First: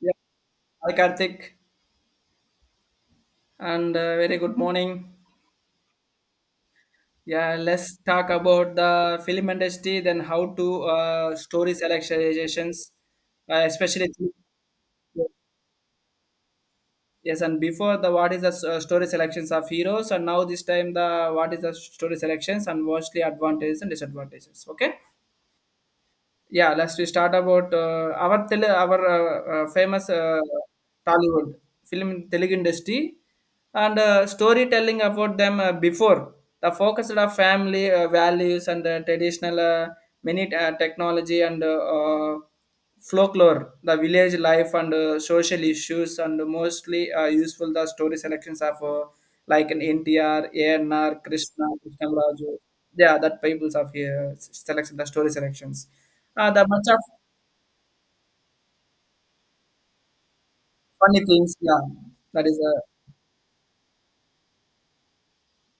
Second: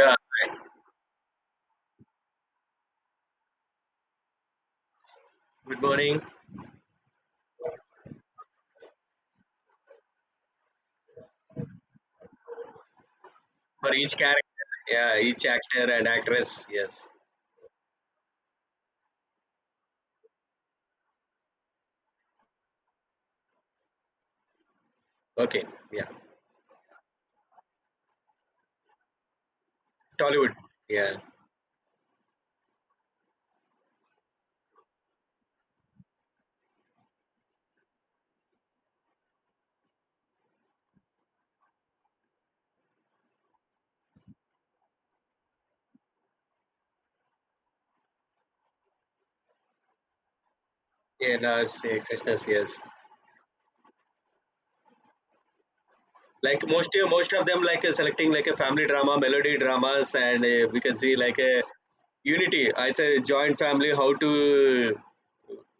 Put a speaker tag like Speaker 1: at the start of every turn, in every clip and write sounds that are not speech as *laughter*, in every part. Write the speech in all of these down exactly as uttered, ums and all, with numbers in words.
Speaker 1: Yeah. Hi, Karthik, and uh, very good morning.
Speaker 2: Good morning.
Speaker 1: Yeah, let's talk about the film industry, then how to uh, story selections, uh,
Speaker 2: For
Speaker 1: especially.
Speaker 2: each character. Yeah, each actor and actress. Yes.
Speaker 1: Yes, and before the what is the s- uh, story selections of heroes, and now this time the what is the story selections and mostly advantages and disadvantages. Okay.
Speaker 2: Okay. Yeah.
Speaker 1: Yeah, let's we start about uh, our tele our uh, uh, famous uh,
Speaker 2: Tollywood. Yeah.
Speaker 1: Tollywood film in Telugu industry and uh, storytelling about them uh, before the focus of family uh, values and uh, traditional uh, many uh, technology and uh, uh, folklore, the village life and uh, social issues and mostly uh, useful the story selections of uh, like an N T R, A N R,
Speaker 2: Yeah,
Speaker 1: Krishna,
Speaker 2: Nas, yeah,
Speaker 1: Krishna
Speaker 2: Krishnas,
Speaker 1: Raju.
Speaker 2: yes.
Speaker 1: Yeah, that peoples of here selection the story selections uh, the
Speaker 2: Like most,
Speaker 1: bunch of
Speaker 2: most of them, like uh, selecting like a family drama, melody dramas, and uh, we can see
Speaker 1: funny
Speaker 2: like
Speaker 1: things.
Speaker 2: a
Speaker 1: Yeah, that is
Speaker 2: unity.
Speaker 1: a
Speaker 2: I say joint family, how to,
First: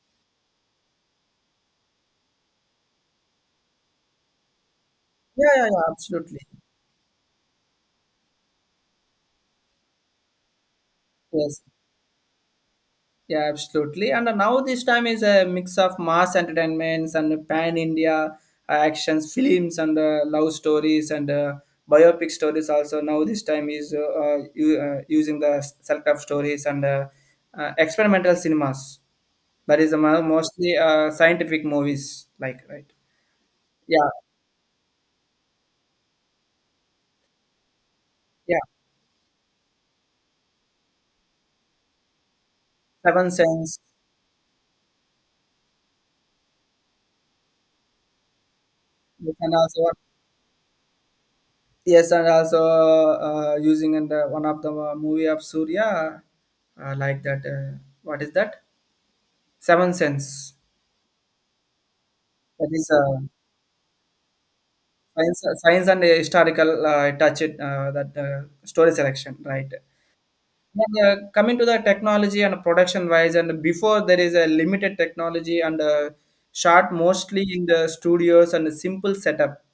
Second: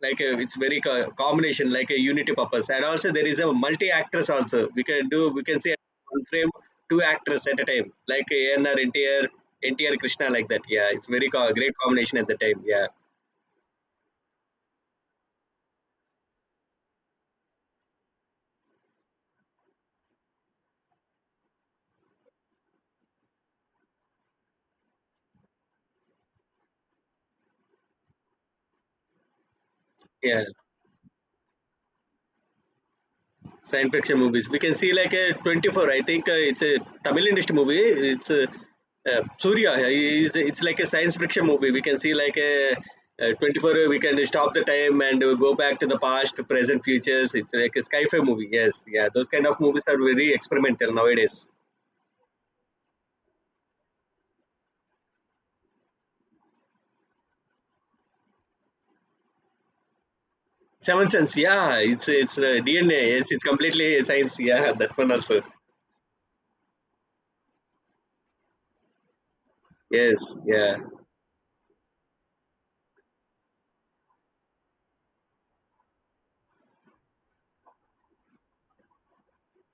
Speaker 2: like a, it's very co- combination, like a unity purpose, and also there is a multi actors, also we can do we
Speaker 1: yeah,
Speaker 2: can
Speaker 1: yeah,
Speaker 2: see
Speaker 1: yeah,
Speaker 2: one
Speaker 1: absolutely.
Speaker 2: frame, two actors at a time, like ANR ntr ntr Krishna, like that, yeah, it's very co-
Speaker 1: Yes,
Speaker 2: great combination at the time, yeah,
Speaker 1: yeah, absolutely. And now this time is a mix of mass entertainments and pan India uh, actions, films, and uh, love stories and uh, biopic stories. Also, now this time is uh, uh, u- uh, using the self-help stories and uh, uh, experimental cinemas. That is the mo-
Speaker 2: yeah.
Speaker 1: mostly uh, scientific movies, like right.
Speaker 2: Science
Speaker 1: Yeah,
Speaker 2: fiction movies. We can see like a twenty-four. I think uh, it's a Tamil industry movie. It's a,
Speaker 1: yeah.
Speaker 2: uh, Surya. He is- It's like a science fiction movie. We can see like a,
Speaker 1: Seven
Speaker 2: uh twenty-four.
Speaker 1: Sense,
Speaker 2: We can stop the time and uh, go back to the past, present, futures. It's like a sci-fi movie. Yes, yeah. Those
Speaker 1: you
Speaker 2: kind
Speaker 1: can
Speaker 2: of movies
Speaker 1: also
Speaker 2: are very experimental nowadays.
Speaker 1: yes, and also uh, using in the one of the uh, movie of Surya, uh, like that. Uh, what is that? Seven Sense.
Speaker 2: Seven Sense. Yeah, it's it's uh,
Speaker 1: That is
Speaker 2: D N A.
Speaker 1: uh,
Speaker 2: Yes, it's completely science. Yeah, *laughs* that one also.
Speaker 1: science, science and historical uh, touch. It uh, that uh, story selection, right?
Speaker 2: Yes, yeah.
Speaker 1: And uh, coming to the technology and production wise, and before there is a limited technology and uh, shot mostly in the studios and a simple setup,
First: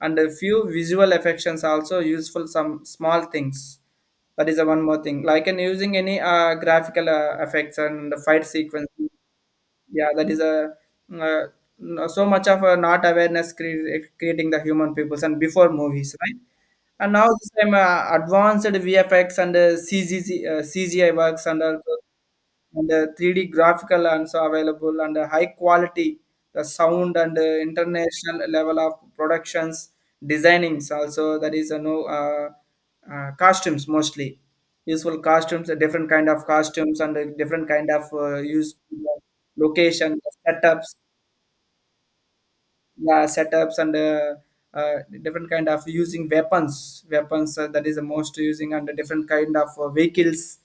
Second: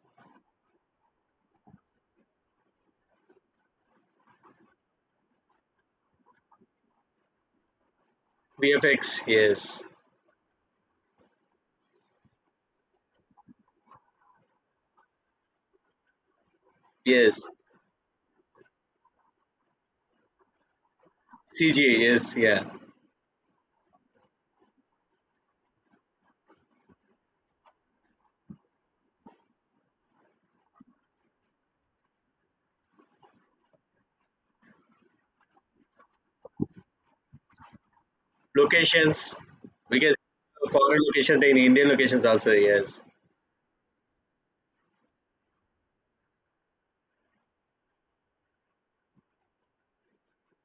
Speaker 1: and a few visual effects also useful some small things. That is the one more thing. Like in using any uh, graphical uh, effects and the fight sequence,
Speaker 2: V F X. Yes,
Speaker 1: yeah, that is a uh, no- so much of a not awareness cre- creating the human peoples and before movies, right? And now
Speaker 2: yes.
Speaker 1: this time uh, advanced vfx and uh, C G C, uh, cgi works and all,
Speaker 2: C G. Yes, yeah.
Speaker 1: and uh, three D graphical also available and uh, high quality the sound and uh, international level of productions designings also. That is a no uh, uh, costumes mostly useful costumes, uh, different kind of costumes and uh, different kind of uh, use
Speaker 2: Locations, because
Speaker 1: location setups.
Speaker 2: foreign locations and Indian locations also, yes.
Speaker 1: Yeah, setups and uh, uh, different kind of using weapons weapons uh, that is the most using, and the different kind of uh, vehicles.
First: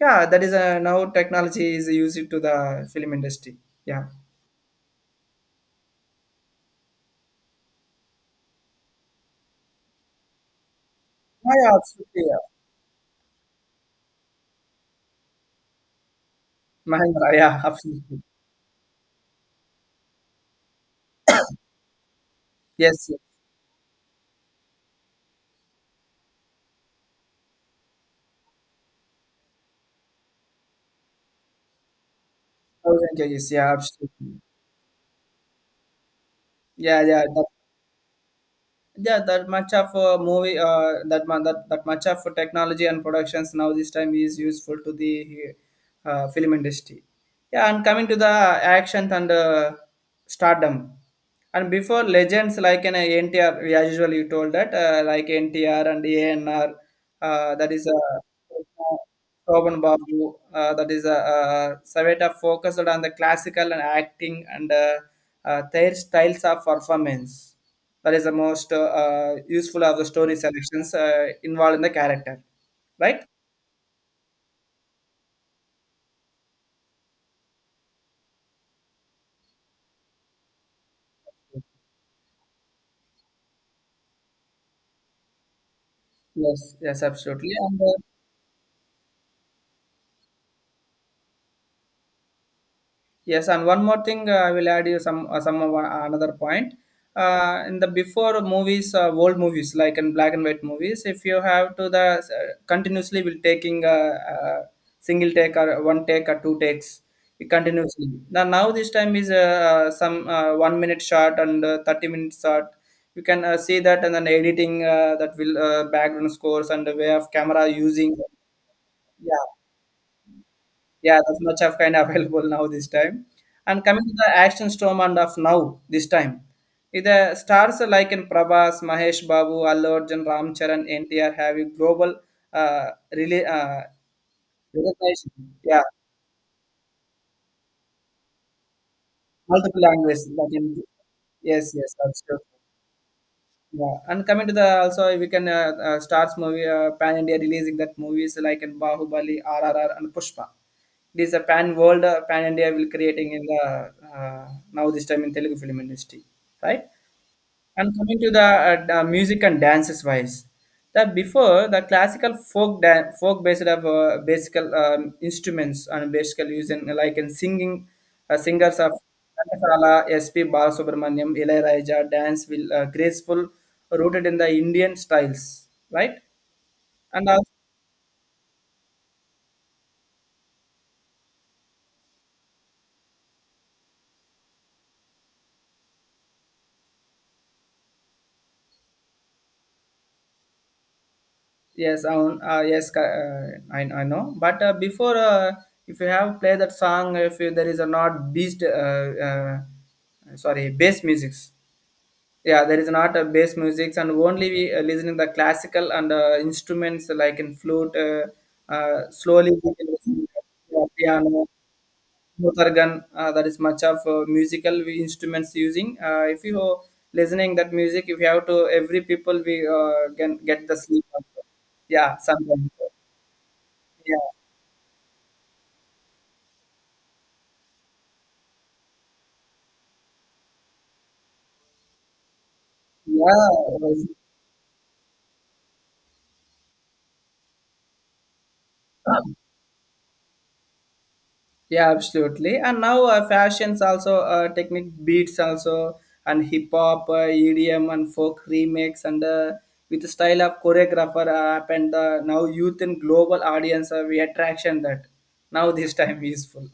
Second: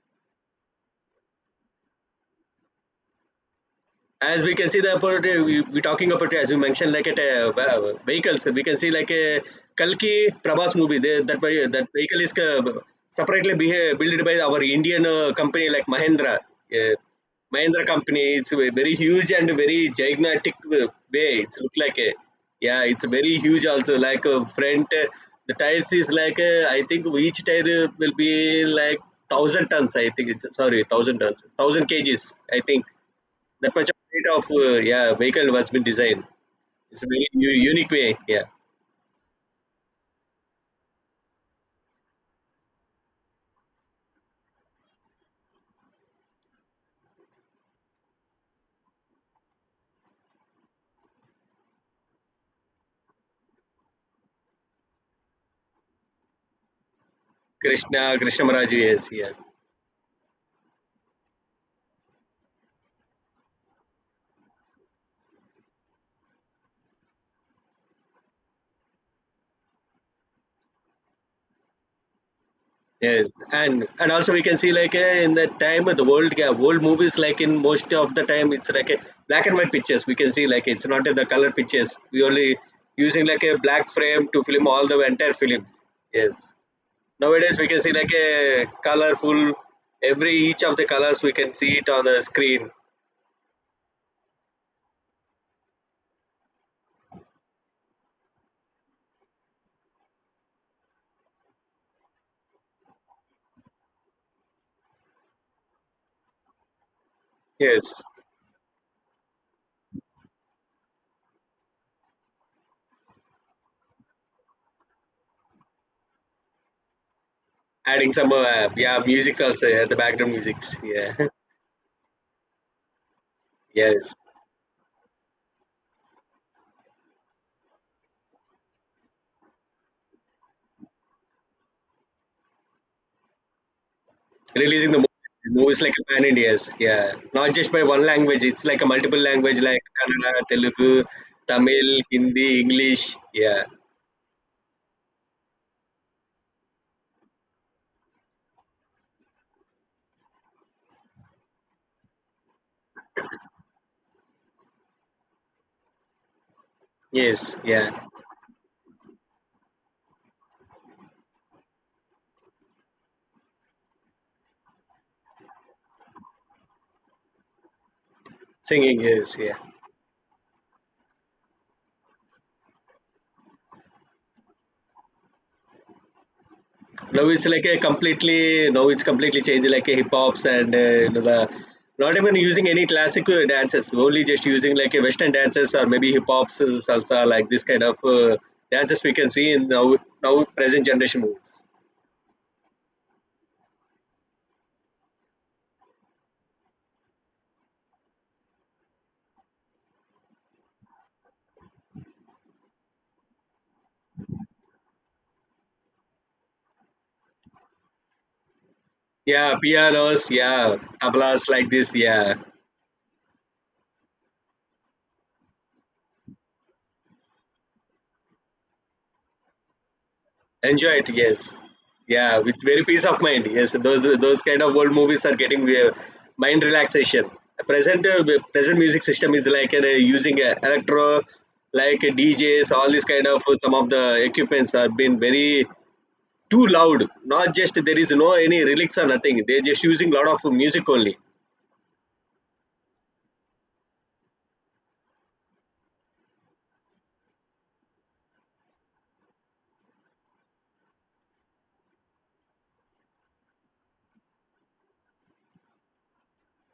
Speaker 1: Yeah, that is uh, now technology is used to the film industry. Yeah,
Speaker 2: As we can see, the about uh, we, we're talking about, uh, as you mentioned, like at uh, ve- vehicles, we can see like a Kalki Prabhas movie, they, that
Speaker 1: yeah,
Speaker 2: way,
Speaker 1: yeah
Speaker 2: that vehicle
Speaker 1: absolutely,
Speaker 2: is
Speaker 1: yeah.
Speaker 2: uh, separately be, built by our Indian uh, company like Mahindra, uh,
Speaker 1: Mahindra, yeah,
Speaker 2: Mahindra
Speaker 1: absolutely.
Speaker 2: company. It's a very huge and very gigantic uh, way. It's look like a, yeah, it's
Speaker 1: Yes, yes.
Speaker 2: very huge also, like uh, front, uh, the tires is like uh, I think each tire uh, will be like one thousand tons. I think, it's sorry, one thousand tons, one thousand kgs I think.
Speaker 1: Thousand kgs,
Speaker 2: The
Speaker 1: yeah,
Speaker 2: predominate
Speaker 1: absolutely.
Speaker 2: of uh, yeah vehicle was been designed.
Speaker 1: Yeah,
Speaker 2: It's a
Speaker 1: yeah,
Speaker 2: very u- unique way. Yeah,
Speaker 1: yeah, that much of a movie uh, that, mu- that that much of technology and productions now this time is useful to the uh, film industry. Yeah, and coming to the action and uh, stardom, and before legends like an ntr, we as usually you told that uh, like ntr and anr, uh, that is uh,
Speaker 2: Krishna Krishna Maharaj is, yeah.
Speaker 1: Shobhan Babu, uh, that is uh, uh, Saveta, focused on the classical and acting and uh, uh, their styles of performance. That is the most uh, uh, useful of the story selections uh, involved in the character, right?
Speaker 2: Yes, and and also we can see like uh, in the time of the world, yeah, world movies, like in most of the time, it's like a black and white pictures. We can see like it's not the color pictures. We only using like a black frame to film all the entire films. Yes,
Speaker 1: Yes, yes, absolutely.
Speaker 2: nowadays we can
Speaker 1: And
Speaker 2: see
Speaker 1: uh,
Speaker 2: like a colorful, every each of the colors we can see it on the screen.
Speaker 1: yes, and one more thing, uh, I will add you some uh, some of, uh, another point. Uh, in the before movies, uh, old movies like in black and white movies, if you have to the uh, continuously will taking a, a single take or one take or two takes
Speaker 2: Yes.
Speaker 1: continuously. Now now this time is uh, uh, some uh, one minute shot and uh, thirty minute shot. You can uh, see that, and then editing uh, that will uh, background scores and the way of camera
Speaker 2: Adding
Speaker 1: using.
Speaker 2: some, uh, yeah, musics
Speaker 1: Yeah,
Speaker 2: also, yeah, the background musics, yeah.
Speaker 1: yeah,
Speaker 2: *laughs*
Speaker 1: that's much of kind of *laughs* available now this time. And coming to
Speaker 2: Yes.
Speaker 1: the action storm and of now this time, with the stars like in Prabhas, Mahesh Babu, Allu Arjun, Ram Charan, N T R have a global uh, really uh,
Speaker 2: Releasing the
Speaker 1: recognition.
Speaker 2: movies, movies
Speaker 1: Yeah,
Speaker 2: like pan India's, yeah, not just by one language, it's like a multiple language,
Speaker 1: multiple
Speaker 2: like
Speaker 1: languages.
Speaker 2: Kannada,
Speaker 1: Like in,
Speaker 2: Telugu,
Speaker 1: yes,
Speaker 2: Tamil,
Speaker 1: yes, that's true.
Speaker 2: Hindi, English, yeah.
Speaker 1: Yeah, and coming to the also we can uh, uh, stars movie uh, pan India releasing that movies like in Bahubali, R R R, and Pushpa. It is a pan world, uh, pan India will creating in the uh, now this time in Telugu film industry, right?
Speaker 2: Yes, yeah.
Speaker 1: And coming to the uh, d- uh, music and dances wise, that before the classical folk dan- folk based of uh, basic um, instruments and basic using uh, like in singing uh, singers of
Speaker 2: Singing, yes, yeah.
Speaker 1: Kanasala, S P. Balasubramaniam, Ilaiyaraaja, dance will uh, graceful, rooted in the Indian styles, right? And
Speaker 2: Now it's
Speaker 1: also,
Speaker 2: like a completely, now it's completely changed, like a hip hops and uh, you know the not even using any classical dances, only just using like a western dances, or maybe hip hops, uh, salsa, like this kind of uh, dances we can see in now now present generation movies.
Speaker 1: yes, I own- uh, yes, ca- uh, I, I know. But uh, before, uh, if you have played that song, if you, there is a not beast, uh, uh, sorry, bass musics. Yeah, there is not a bass music, and only we uh, listening the classical and uh, instruments like in flute. Uh, uh, slowly
Speaker 2: Yeah,
Speaker 1: we can
Speaker 2: pianos,
Speaker 1: listen
Speaker 2: yeah,
Speaker 1: to, uh,
Speaker 2: tablas,
Speaker 1: piano,
Speaker 2: like this, yeah.
Speaker 1: organ. Uh, that is much of uh, musical we instruments using. Uh, if you are listening that music, if you have to every people we uh, can get the
Speaker 2: Enjoy
Speaker 1: sleep.
Speaker 2: it,
Speaker 1: Also.
Speaker 2: yes.
Speaker 1: Yeah,
Speaker 2: Yeah, it's
Speaker 1: sometimes.
Speaker 2: very peace of mind. Yes, those
Speaker 1: Yeah,
Speaker 2: those kind of old movies are getting uh, mind relaxation. Present uh, Present music system is like uh, using uh, electro, like uh, D Js, all these kind of, uh, some of the
Speaker 1: yeah.
Speaker 2: equipments are been very too loud. Not just there is no any lyrics or nothing. They're just using lot of music only.
Speaker 1: Yeah, absolutely. And now uh, fashions also, uh, technique beats also, and hip hop, uh, E D M, and folk remix, and uh, with the style of choreographer uh, app and the now youth and global audience, uh, we attraction that now this time is full.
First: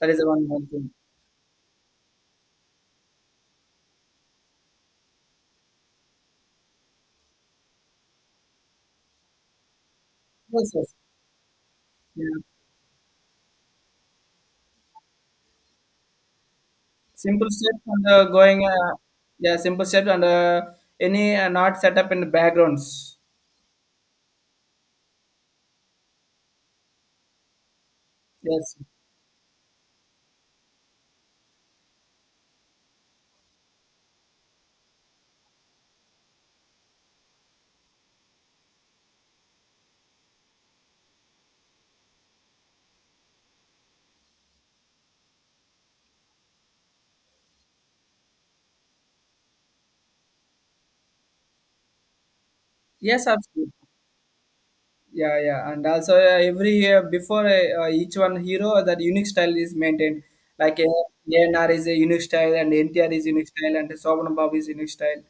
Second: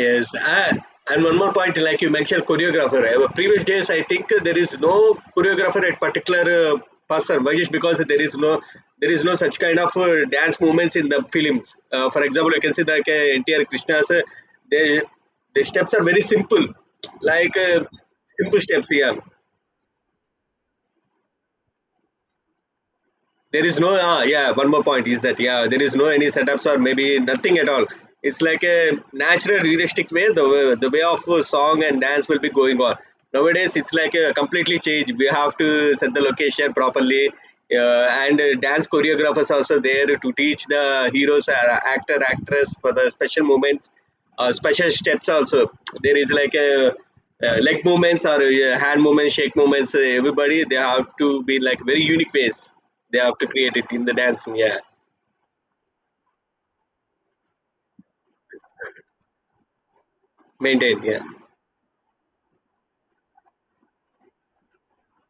Speaker 1: That is the one one
Speaker 2: and
Speaker 1: thing.
Speaker 2: and one more point, like you mentioned, choreographer. Uh, Previous days, I think uh, there is no choreographer at particular uh, person. Why? Just because there is no there is no such kind of uh, dance
Speaker 1: Yes, yes.
Speaker 2: movements in the films. Uh, for
Speaker 1: Yeah.
Speaker 2: example, you can see that, uh, N T R Krishna's, uh, they, the steps are very simple,
Speaker 1: Simple
Speaker 2: like uh,
Speaker 1: steps and uh,
Speaker 2: simple
Speaker 1: going,
Speaker 2: steps.
Speaker 1: uh,
Speaker 2: Yeah,
Speaker 1: yeah, simple steps and uh, any uh, not set up in the backgrounds.
Speaker 2: there is no, uh, yeah, one more point is that, yeah, there is no any setups or maybe nothing at all. It's like
Speaker 1: Yes.
Speaker 2: a natural realistic way, the way the way of uh, song and dance will be going on. Nowadays it's like a completely change. We have to set the location properly, uh, and uh, dance choreographers also there to teach the heroes or actor actress for the special moments, uh, special steps also. There is like a uh, leg movements or uh, hand movements, shake movements, uh, everybody, they have to be like very unique ways, they
Speaker 1: Yes,
Speaker 2: have to
Speaker 1: absolutely.
Speaker 2: create it in the dancing, yeah.
Speaker 1: Yeah, yeah, and also uh, every year before uh, uh, each one hero uh, that unique style is maintained, like
Speaker 2: Maintain,
Speaker 1: uh,
Speaker 2: yeah.
Speaker 1: anr is a unique style and ntr is unique style and Sobhan babu is unique style,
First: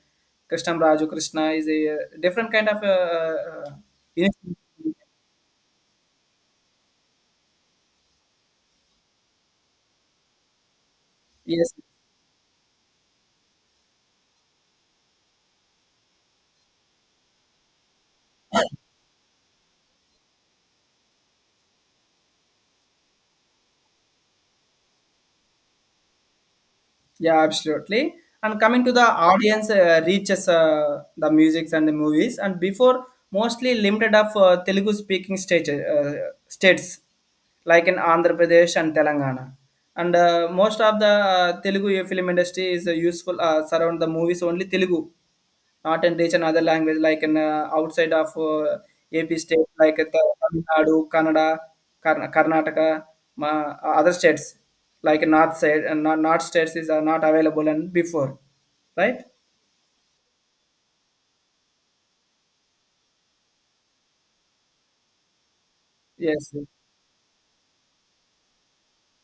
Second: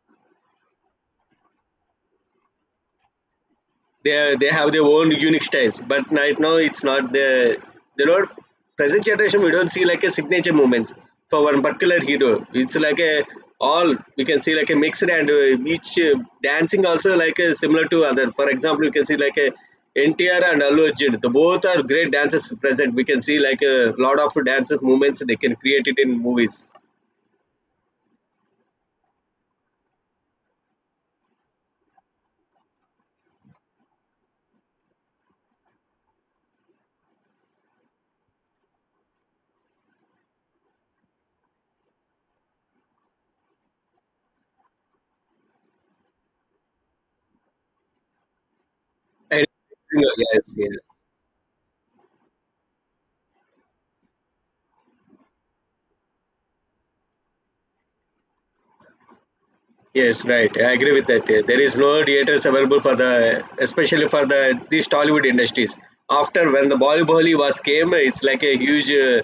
Speaker 1: krishnam raju krishna is a uh, different kind of uh, uh, uh,
Speaker 2: they
Speaker 1: unique.
Speaker 2: they have their own unique styles. But right now, it's not the, they don't, present generation. We don't see like a signature movements for one
Speaker 1: Yes.
Speaker 2: particular hero. It's like a all, we can see like a mixed, and uh, each uh, dancing also, like uh, similar to other. For example, you can see like a N T R and Allu Arjun. The both are great dancers present. We can see like a lot of dance movements they can create it in movies.
Speaker 1: Yeah, absolutely. And coming to the audience uh, reaches uh, the musics and the movies, and before mostly limited of uh, Telugu speaking stage, uh, states like in Andhra Pradesh and Telangana. And uh, most of the uh, Telugu film industry is uh, useful uh, surround the movies only Telugu, not and reach another language like in uh, outside of uh, A P
Speaker 2: And
Speaker 1: state like uh,
Speaker 2: yes,
Speaker 1: Tamil
Speaker 2: yes.
Speaker 1: Nadu, Kannada, Karn- Karnataka, ma- uh, other states like north side and north north states is are not available and before, right?
Speaker 2: Yes, right. I agree with that. Uh, There is no theaters available for the, especially for the these Tollywood industries. After,
Speaker 1: Yes,
Speaker 2: when the Bollywood was came, it's like a huge, uh,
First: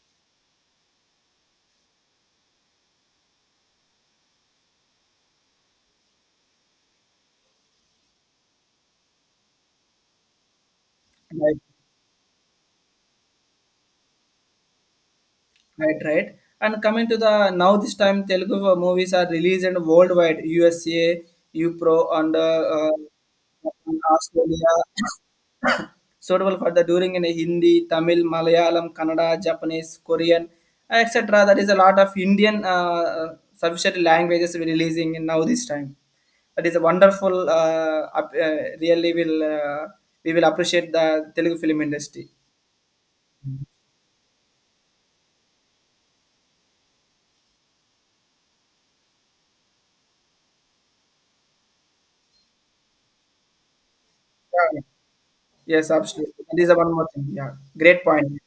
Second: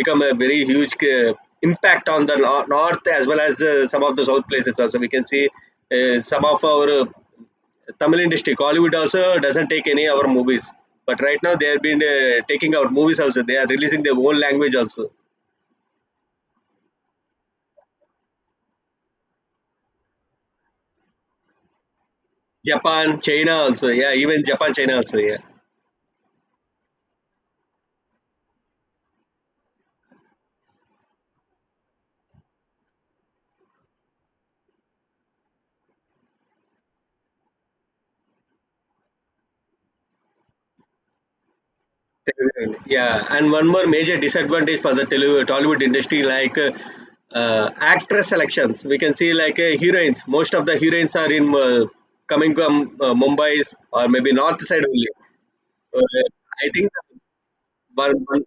Speaker 2: become a very huge uh, impact on the nor- north as well as uh, some of the south places also. We can see uh, some of our uh, Tamil industry, Hollywood also doesn't take any our movies. But right now
Speaker 1: like
Speaker 2: they have been uh, taking our movies also. They are releasing their own language also.
Speaker 1: right, right. And coming to the now this time Telugu uh, movies are released and worldwide, U S A, U P R O, and uh, uh,
Speaker 2: Japan, China also.
Speaker 1: and
Speaker 2: Yeah, even Japan,
Speaker 1: Australia.
Speaker 2: China also. Yeah.
Speaker 1: *coughs* Suitable for the during in Hindi, Tamil, Malayalam, Kannada, Japanese, Korean, et cetera. That is a lot of Indian uh, sufficient languages we're releasing in now this time. That is a wonderful. Uh, up, uh, really will uh, we will appreciate the Telugu film industry.
Speaker 2: Television. Yeah, and one more major disadvantage for the Tele- Tollywood industry, like uh, uh, actress selections. We can see like uh, heroines. Most of the heroines are in, uh, coming from uh, Mumbai's or maybe north
Speaker 1: Yeah.
Speaker 2: side only.
Speaker 1: Yes,
Speaker 2: So, Uh,
Speaker 1: absolutely. That is
Speaker 2: I
Speaker 1: the
Speaker 2: think.
Speaker 1: one more thing. Yeah, great
Speaker 2: One,
Speaker 1: point.
Speaker 2: one,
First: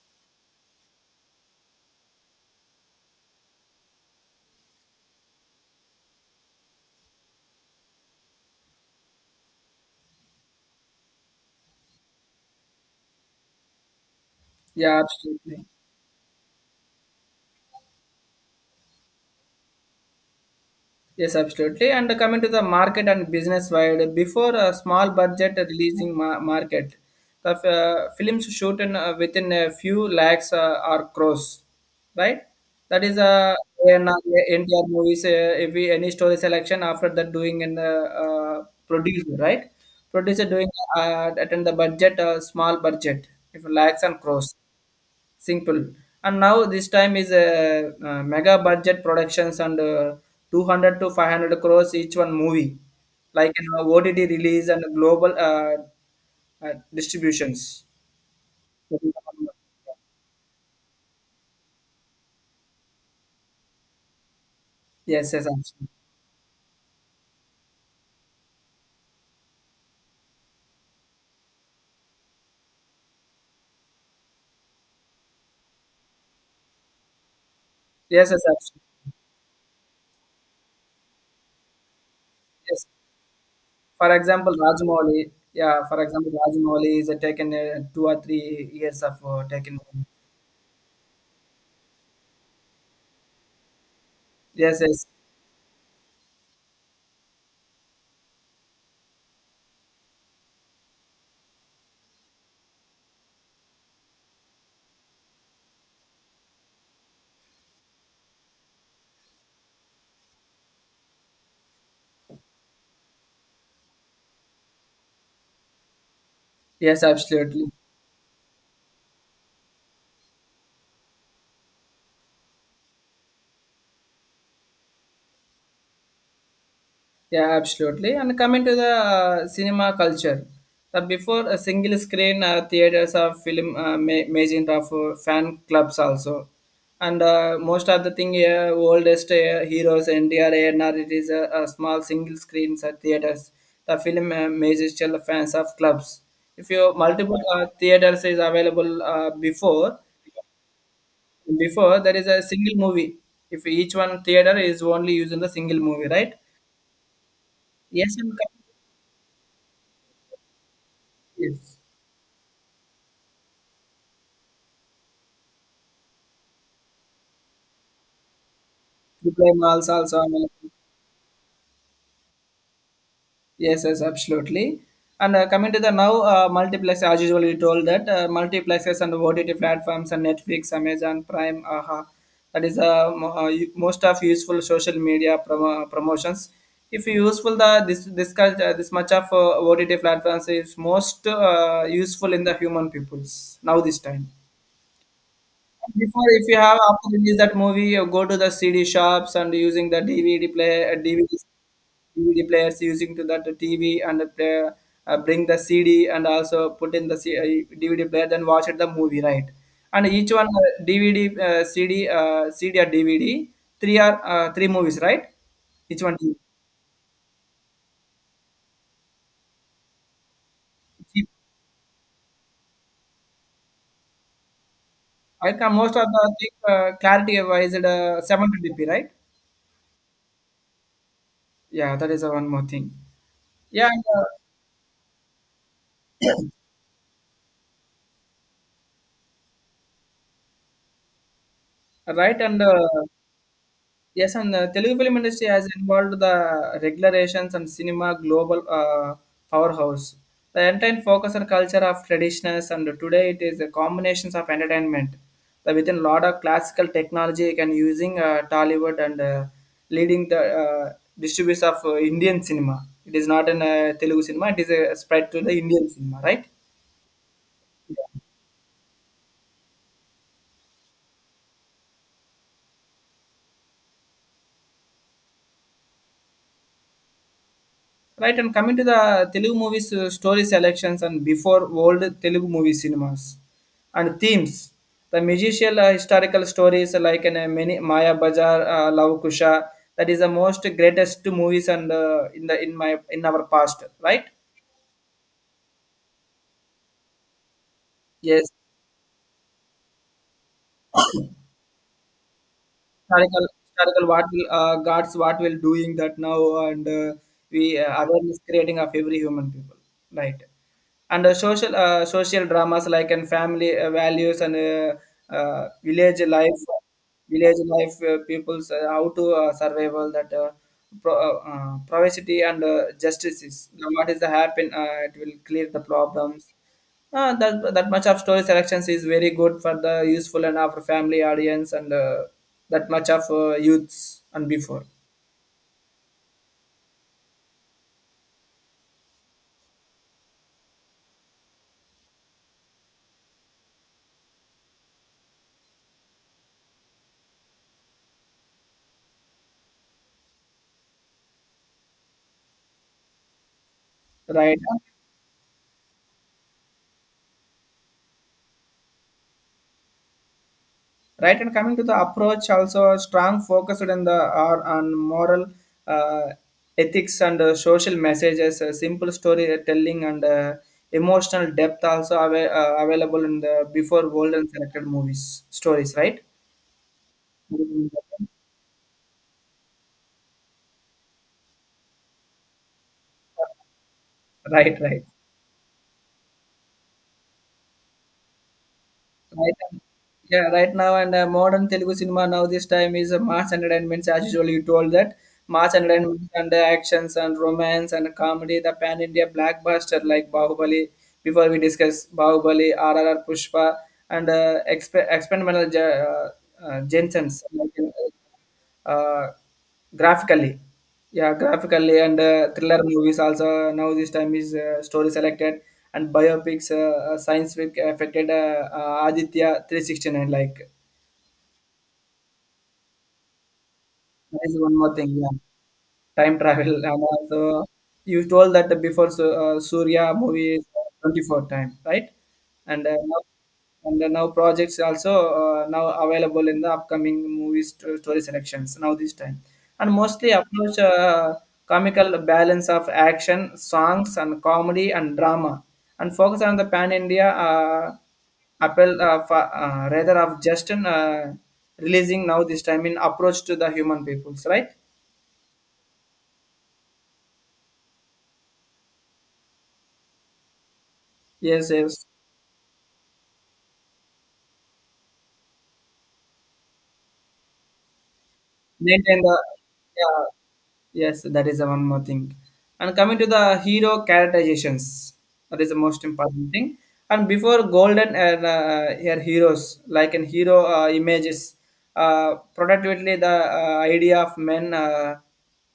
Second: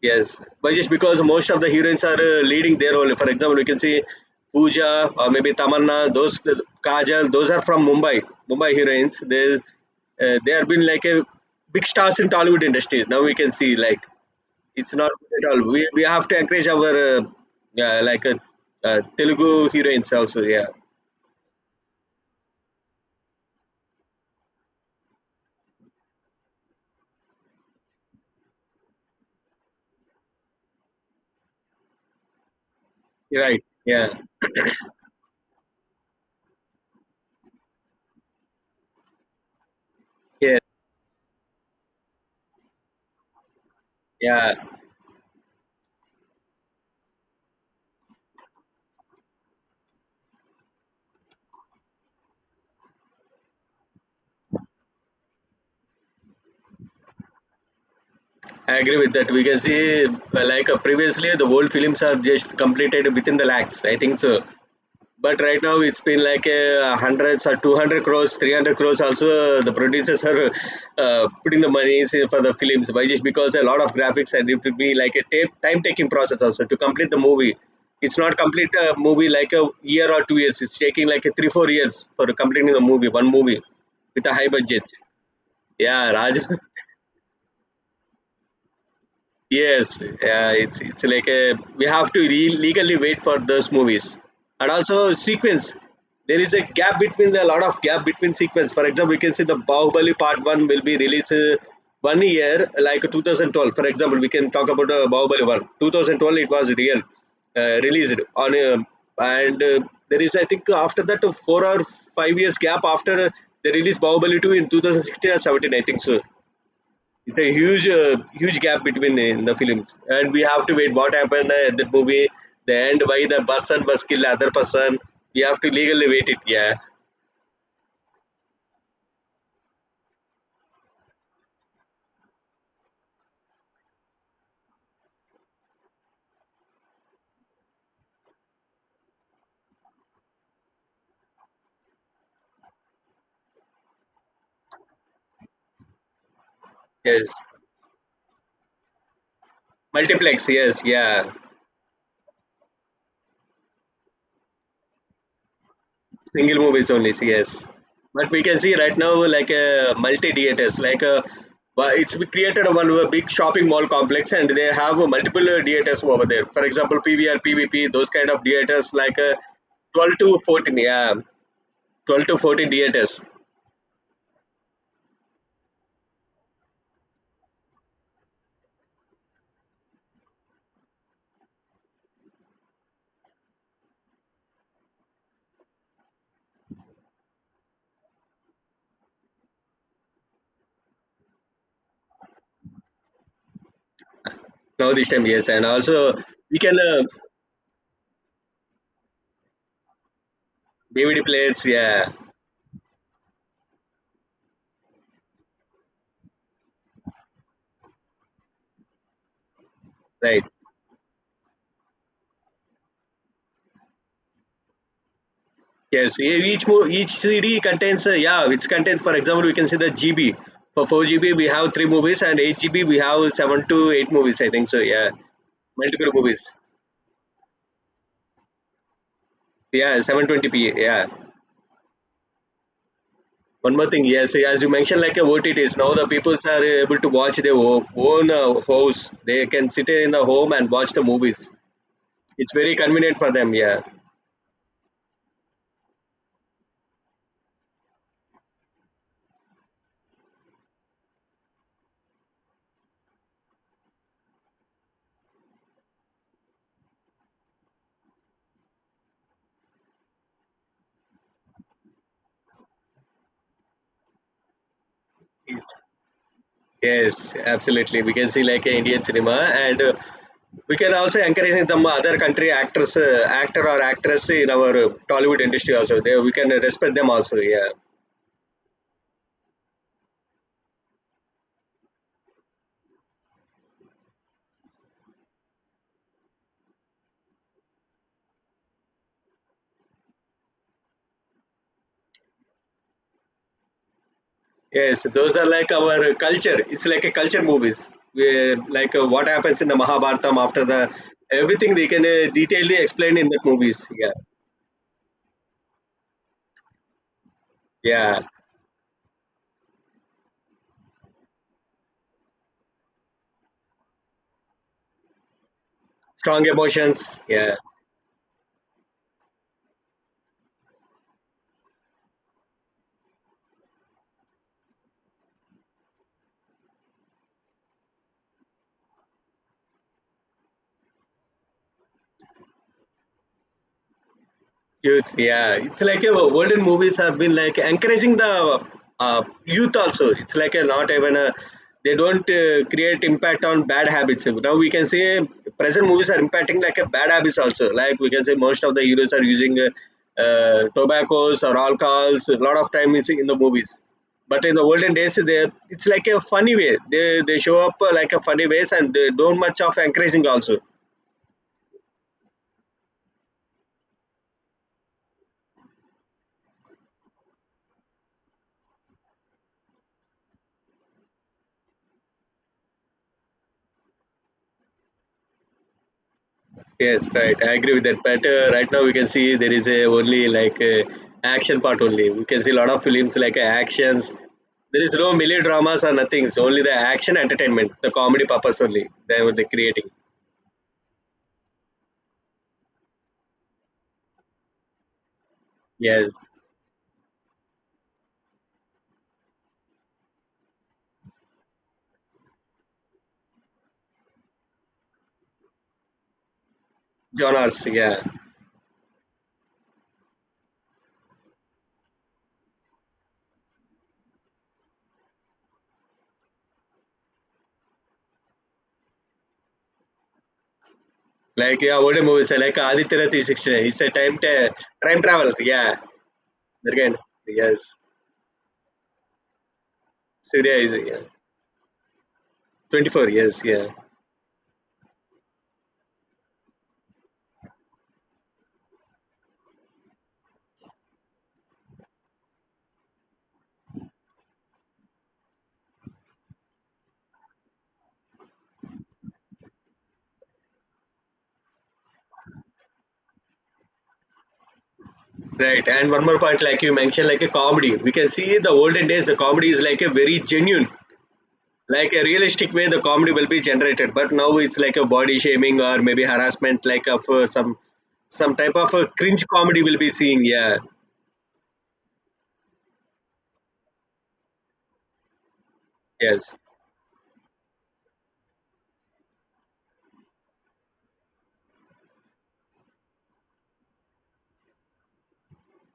Speaker 2: yes, but just because most of the heroines are uh, leading their role. For example, we can see Pooja or maybe Tamanna. Those, Kajal, those are from Mumbai. Mumbai heroines. They, uh, they have been like a big stars in Tollywood industry. Now we can see like it's
Speaker 1: Yeah,
Speaker 2: not good at
Speaker 1: absolutely.
Speaker 2: all. We we have to encourage our, uh, uh, like uh, uh, Telugu heroines also. Yeah,
Speaker 1: Yes, absolutely. And coming to the market and business wide, before a small budget releasing ma- market, the uh, films shoot in, uh, within a few lakhs uh, or crores, right? That is uh,
Speaker 2: right. Yeah.
Speaker 1: in, uh, India movies. Uh, if we any story selection after that doing in the uh, producer, right? Producer
Speaker 2: Yeah,
Speaker 1: doing uh, attend the budget, uh, small budget, if lakhs and
Speaker 2: yeah,
Speaker 1: crores. Simple. And now this time is a, uh, mega budget productions and uh, two hundred to five hundred crores each one movie like an ott release and global uh, uh, distributions.
Speaker 2: I agree with that. We can see, uh, like uh, previously, the old films are just completed within the lakhs, I think so.
Speaker 1: Yes,
Speaker 2: But
Speaker 1: yes,
Speaker 2: right now
Speaker 1: absolutely.
Speaker 2: it's been like uh, hundreds or two hundred crores, three hundred crores also. The producers are uh, putting the money for the films. Why? Just because a lot of graphics, and it would be like a tape, time taking process also to complete the movie. It's
Speaker 1: Yes,
Speaker 2: not
Speaker 1: yes,
Speaker 2: complete
Speaker 1: absolutely.
Speaker 2: a movie like a year or two years. It's taking like a three, four years for completing the
Speaker 1: Yes,
Speaker 2: movie, one movie
Speaker 1: for
Speaker 2: with a high
Speaker 1: example
Speaker 2: budget.
Speaker 1: rajmouli. Yeah, for
Speaker 2: Yeah,
Speaker 1: example
Speaker 2: Raj. *laughs*
Speaker 1: rajmouli is a taken uh, two or three years of uh, taken.
Speaker 2: Yes, yeah, it's it's like a, we have to re- legally wait for those movies, and
Speaker 1: Yes,
Speaker 2: also
Speaker 1: yes,
Speaker 2: sequence. There is a gap between, a lot of gap between sequence. For example, we can see the Bahubali Part One will be released, uh, one year, like two thousand twelve. For example, we can talk about, uh, Bahubali One. twenty twelve it was real, uh, released on, uh, and uh, there is, I think after that, uh, four or five years gap, after uh, they released Bahubali Two in two thousand sixteen or seventeen, I think so.
Speaker 1: yes,
Speaker 2: It's a
Speaker 1: absolutely.
Speaker 2: huge, uh, huge gap between the, the films, and we have to wait what happened, uh, at the movie, the end, why the person was killed other person. We have to legally wait it, yeah.
Speaker 1: Yeah, absolutely. And coming to the uh, cinema culture, the before a single screen uh, theaters or film uh, ma- magent of uh, fan clubs also, and uh, most of the thing here oldest uh, heroes N D R A N R, it is a, a small single screens uh, theaters. The film uh, major fans of clubs. If you
Speaker 2: Yes,
Speaker 1: multiple uh, theaters is available uh, before,
Speaker 2: multiplex, yes, yeah.
Speaker 1: before there is a single movie. If each one theater is only using the single movie, right?
Speaker 2: Single movies only, yes.
Speaker 1: Yes,
Speaker 2: But
Speaker 1: and
Speaker 2: we can see right now like a multi theaters like a.
Speaker 1: yes.
Speaker 2: Well, it's, we created one uh, big shopping mall complex, and they have uh, multiple uh, theaters over there. For example, P V R P V P those kind of theaters, like uh,
Speaker 1: Reply malls
Speaker 2: twelve
Speaker 1: also
Speaker 2: to
Speaker 1: available.
Speaker 2: fourteen, yeah, twelve to fourteen theaters.
Speaker 1: Yes, yes, absolutely. And uh, coming to the now, uh, multiplex, as usual, you told that uh, multiplexes and O T T platforms and Netflix, Amazon Prime, aha, that is uh, mo- uh, u- most of useful social media promo- promotions. If you useful the this this kind- uh, this much of uh, O T T platforms is most uh, useful in the human peoples now this time.
Speaker 2: Now this time, yes, and also
Speaker 1: Before, if you
Speaker 2: we can,
Speaker 1: have
Speaker 2: uh,
Speaker 1: after release that movie, you go to the C D shops and using the DVD player,
Speaker 2: D V D
Speaker 1: DVD,
Speaker 2: players, yeah,
Speaker 1: DVD players using to that TV and play, uh, bring the C D and also put in the C, uh, D V D player, then watch it the movie, right? And each
Speaker 2: right,
Speaker 1: one uh, DVD, uh, CD, uh, CD or DVD, three are uh, three movies, right? Each one.
Speaker 2: yes. e- Each mo- each C D contains, uh, yeah, which contains. For example, we can see the G B. For four G B, we have three movies, and eight G B, we have seven to eight movies, I think so. Yeah,
Speaker 1: I can most of
Speaker 2: multiple
Speaker 1: the
Speaker 2: movies.
Speaker 1: thing, uh, clarity wise, it, uh, seven twenty p, right?
Speaker 2: Yeah, seven twenty p. Yeah.
Speaker 1: Yeah, that is uh, one more thing.
Speaker 2: One more
Speaker 1: Yeah, and,
Speaker 2: thing, yes, as you mentioned, like uh, O T Ts, now the people are able to watch their o- own uh, house. They can sit in the home and watch the movies.
Speaker 1: uh, right,
Speaker 2: It's
Speaker 1: and
Speaker 2: very
Speaker 1: uh,
Speaker 2: convenient for them. Yeah.
Speaker 1: yes, and the Telugu film industry has involved the regulations and cinema global uh, powerhouse. The entire focus on culture of traditionals, and today it is a combinations of entertainment. The within lot of classical technology can using uh, Tollywood and uh, leading the uh, distributes of uh, Indian cinema. It is not an uh, Telugu cinema; it is a spread to the
Speaker 2: Yes.
Speaker 1: Indian cinema, right?
Speaker 2: Yes, absolutely. We can see like uh, Indian cinema, and uh, we can also encourage some other country actors, uh, actor or actress in our uh, Tollywood industry also. There we can uh, respect them also. Yeah.
Speaker 1: Right, and coming to the Telugu movies uh, story selections and before old Telugu movie cinemas and themes, the musical uh, historical stories like in uh, many Maya Bazaar uh, Love Kusha, that is the most greatest movies and uh, in the in my in our past, right?
Speaker 2: Yes, those are like our culture. It's like a culture movies.
Speaker 1: Yes,
Speaker 2: We, like uh, what happens in the Mahabharatam, after the everything they can uh, detailedly explain in the
Speaker 1: historical
Speaker 2: movies.
Speaker 1: historical
Speaker 2: Yeah.
Speaker 1: what will uh, gods what will doing that now and uh, we uh,
Speaker 2: Yeah.
Speaker 1: awareness creating of every human people, right. And uh, social uh, social dramas like and family uh, values and uh, uh, village
Speaker 2: Strong
Speaker 1: life,
Speaker 2: emotions. Yeah.
Speaker 1: village life uh, people's uh, how to uh, survival that uh, pro, uh, uh, privacy and uh, justice is now what is the happen, uh, it will clear the problems, uh, that that much of story selections is very good for the useful and our family audience and uh, that much of uh, youths and before,
Speaker 2: Youth, yeah. It's like uh, olden movies have been like encouraging the uh, youth also. It's like a not even a they don't uh, create impact on bad habits. Now we can say present movies are impacting like a bad habits also. Like we can say most of the heroes are using uh, uh, tobaccos or alcohols. A lot of time is in the movies. But in
Speaker 1: right.
Speaker 2: the
Speaker 1: uh,
Speaker 2: olden days, they it's like a funny way. They they show up uh, like a funny ways and they don't much of encouraging also.
Speaker 1: right and coming to the approach also strong focused on the or on moral uh, ethics and uh, social messages, uh, simple storytelling and uh, emotional depth also ava- uh, available in the before world and selected movies stories, right.
Speaker 2: Yes, right. I agree with that.
Speaker 1: *laughs*
Speaker 2: But uh, right now we can see there is a only like uh, action part only. We can see a lot of films like uh, actions.
Speaker 1: Right,
Speaker 2: There is
Speaker 1: right.
Speaker 2: no melodramas or nothing. It's only the action entertainment, the comedy purpose only. They were the
Speaker 1: Right now,
Speaker 2: creating.
Speaker 1: yeah, right now and uh, modern Telugu cinema now this time is uh, mass entertainments as usual you told that, mass
Speaker 2: Yes,
Speaker 1: entertainment and uh, actions and romance and comedy, the pan India blockbuster like Bahubali. Before we discuss Bahubali R R R Pushpa and uh, exp- experimental ge- uh, uh, Jensen's,
Speaker 2: genres.
Speaker 1: like,
Speaker 2: Yeah,
Speaker 1: uh, uh, graphically. Yeah, graphically and uh, thriller movies also now this time is uh, story selected and biopics, uh, uh, science fic affected, uh, uh, aditya three sixty-nine like.
Speaker 2: like yeah, older movies uh, like Aditya three sixty-nine. It's a time
Speaker 1: That
Speaker 2: ta-
Speaker 1: is one more
Speaker 2: time
Speaker 1: thing.
Speaker 2: travel.
Speaker 1: Yeah,
Speaker 2: Yeah,
Speaker 1: time travel. *laughs*
Speaker 2: again.
Speaker 1: And also
Speaker 2: Yes,
Speaker 1: you told that before Su- uh, surya movie
Speaker 2: Surya
Speaker 1: is
Speaker 2: is, yeah.
Speaker 1: twenty-four time, right? and uh,
Speaker 2: twenty-four,
Speaker 1: now,
Speaker 2: yes, yeah,
Speaker 1: and uh, now projects also uh, now available in the upcoming movies st- story selections now this time, and mostly approach uh, comical balance of action songs and comedy and drama, and focus on the pan India uh, appeal, uh, fa- uh, rather of just an, uh, releasing now this time in approach to the human peoples, right.
Speaker 2: right. And one more point, like you mentioned, like a comedy, we can see the olden days the comedy is like a very genuine,
Speaker 1: Yes,
Speaker 2: like a
Speaker 1: yes.
Speaker 2: realistic way the comedy will be generated. But now it's like a body shaming or maybe harassment like of uh, some some type of a
Speaker 1: Maintain
Speaker 2: cringe
Speaker 1: the,
Speaker 2: comedy will be seeing,
Speaker 1: yeah.
Speaker 2: yeah.
Speaker 1: Yes, that is the one more thing. And coming to the hero characterizations, that is the most
Speaker 2: Yes.
Speaker 1: important thing. And before golden and uh, here heroes like in hero uh, images, uh, productively the uh, idea of men, uh,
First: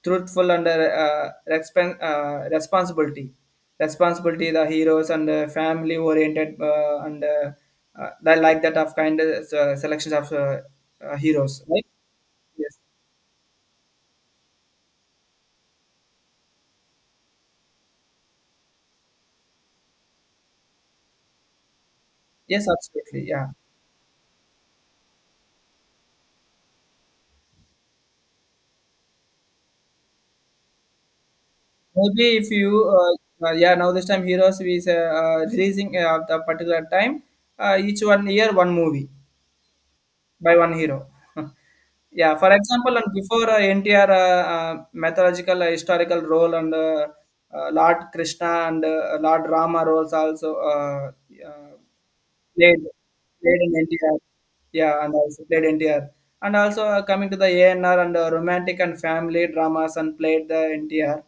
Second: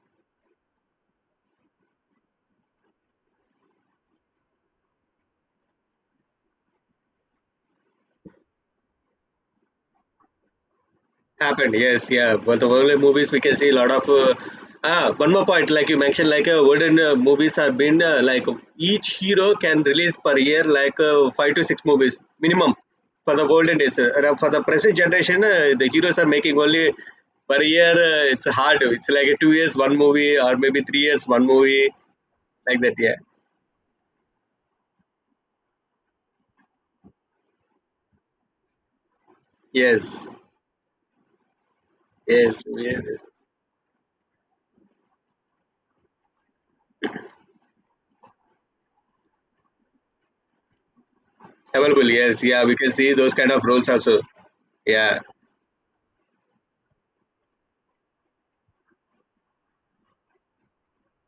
Speaker 1: truthful and uh, respon- uh, responsibility, responsibility the heroes and uh, family oriented uh, and uh, uh, that like that of kind of uh, selections of uh, uh, heroes,
Speaker 2: Happened,
Speaker 1: right?
Speaker 2: yes, yeah. Well, the
Speaker 1: Yes.
Speaker 2: world movies, we can see a lot of. Uh, ah, one more point, like you mentioned, like uh, world uh, movies have been uh, like each hero can release per year like uh, five to six movies
Speaker 1: Yes,
Speaker 2: minimum
Speaker 1: absolutely.
Speaker 2: for the
Speaker 1: Yeah,
Speaker 2: golden days. Uh, and, uh, for the present generation, uh, the heroes are making only per year. Uh, it's hard. It's like two years one movie or maybe three years one movie
Speaker 1: maybe if you,
Speaker 2: like that.
Speaker 1: uh,
Speaker 2: Yeah.
Speaker 1: uh, yeah, now this time heroes is uh, uh, releasing uh, at a particular time. Uh, each one year, one movie
Speaker 2: Yes.
Speaker 1: by one hero. *laughs* Yeah, for
Speaker 2: Yes,
Speaker 1: example,
Speaker 2: yes.
Speaker 1: and before uh, N T R, uh, uh, mythological uh, historical role and uh, uh, Lord Krishna and uh, Lord Rama roles also. uh, uh,
Speaker 2: Available. Yes. Yeah. We
Speaker 1: Played,
Speaker 2: can see those kind
Speaker 1: played
Speaker 2: of
Speaker 1: in
Speaker 2: roles
Speaker 1: N T R.
Speaker 2: also.
Speaker 1: Yeah, and
Speaker 2: Yeah.
Speaker 1: also played N T R. And also uh, coming to the A N R and uh, romantic and family dramas, and played the N T R.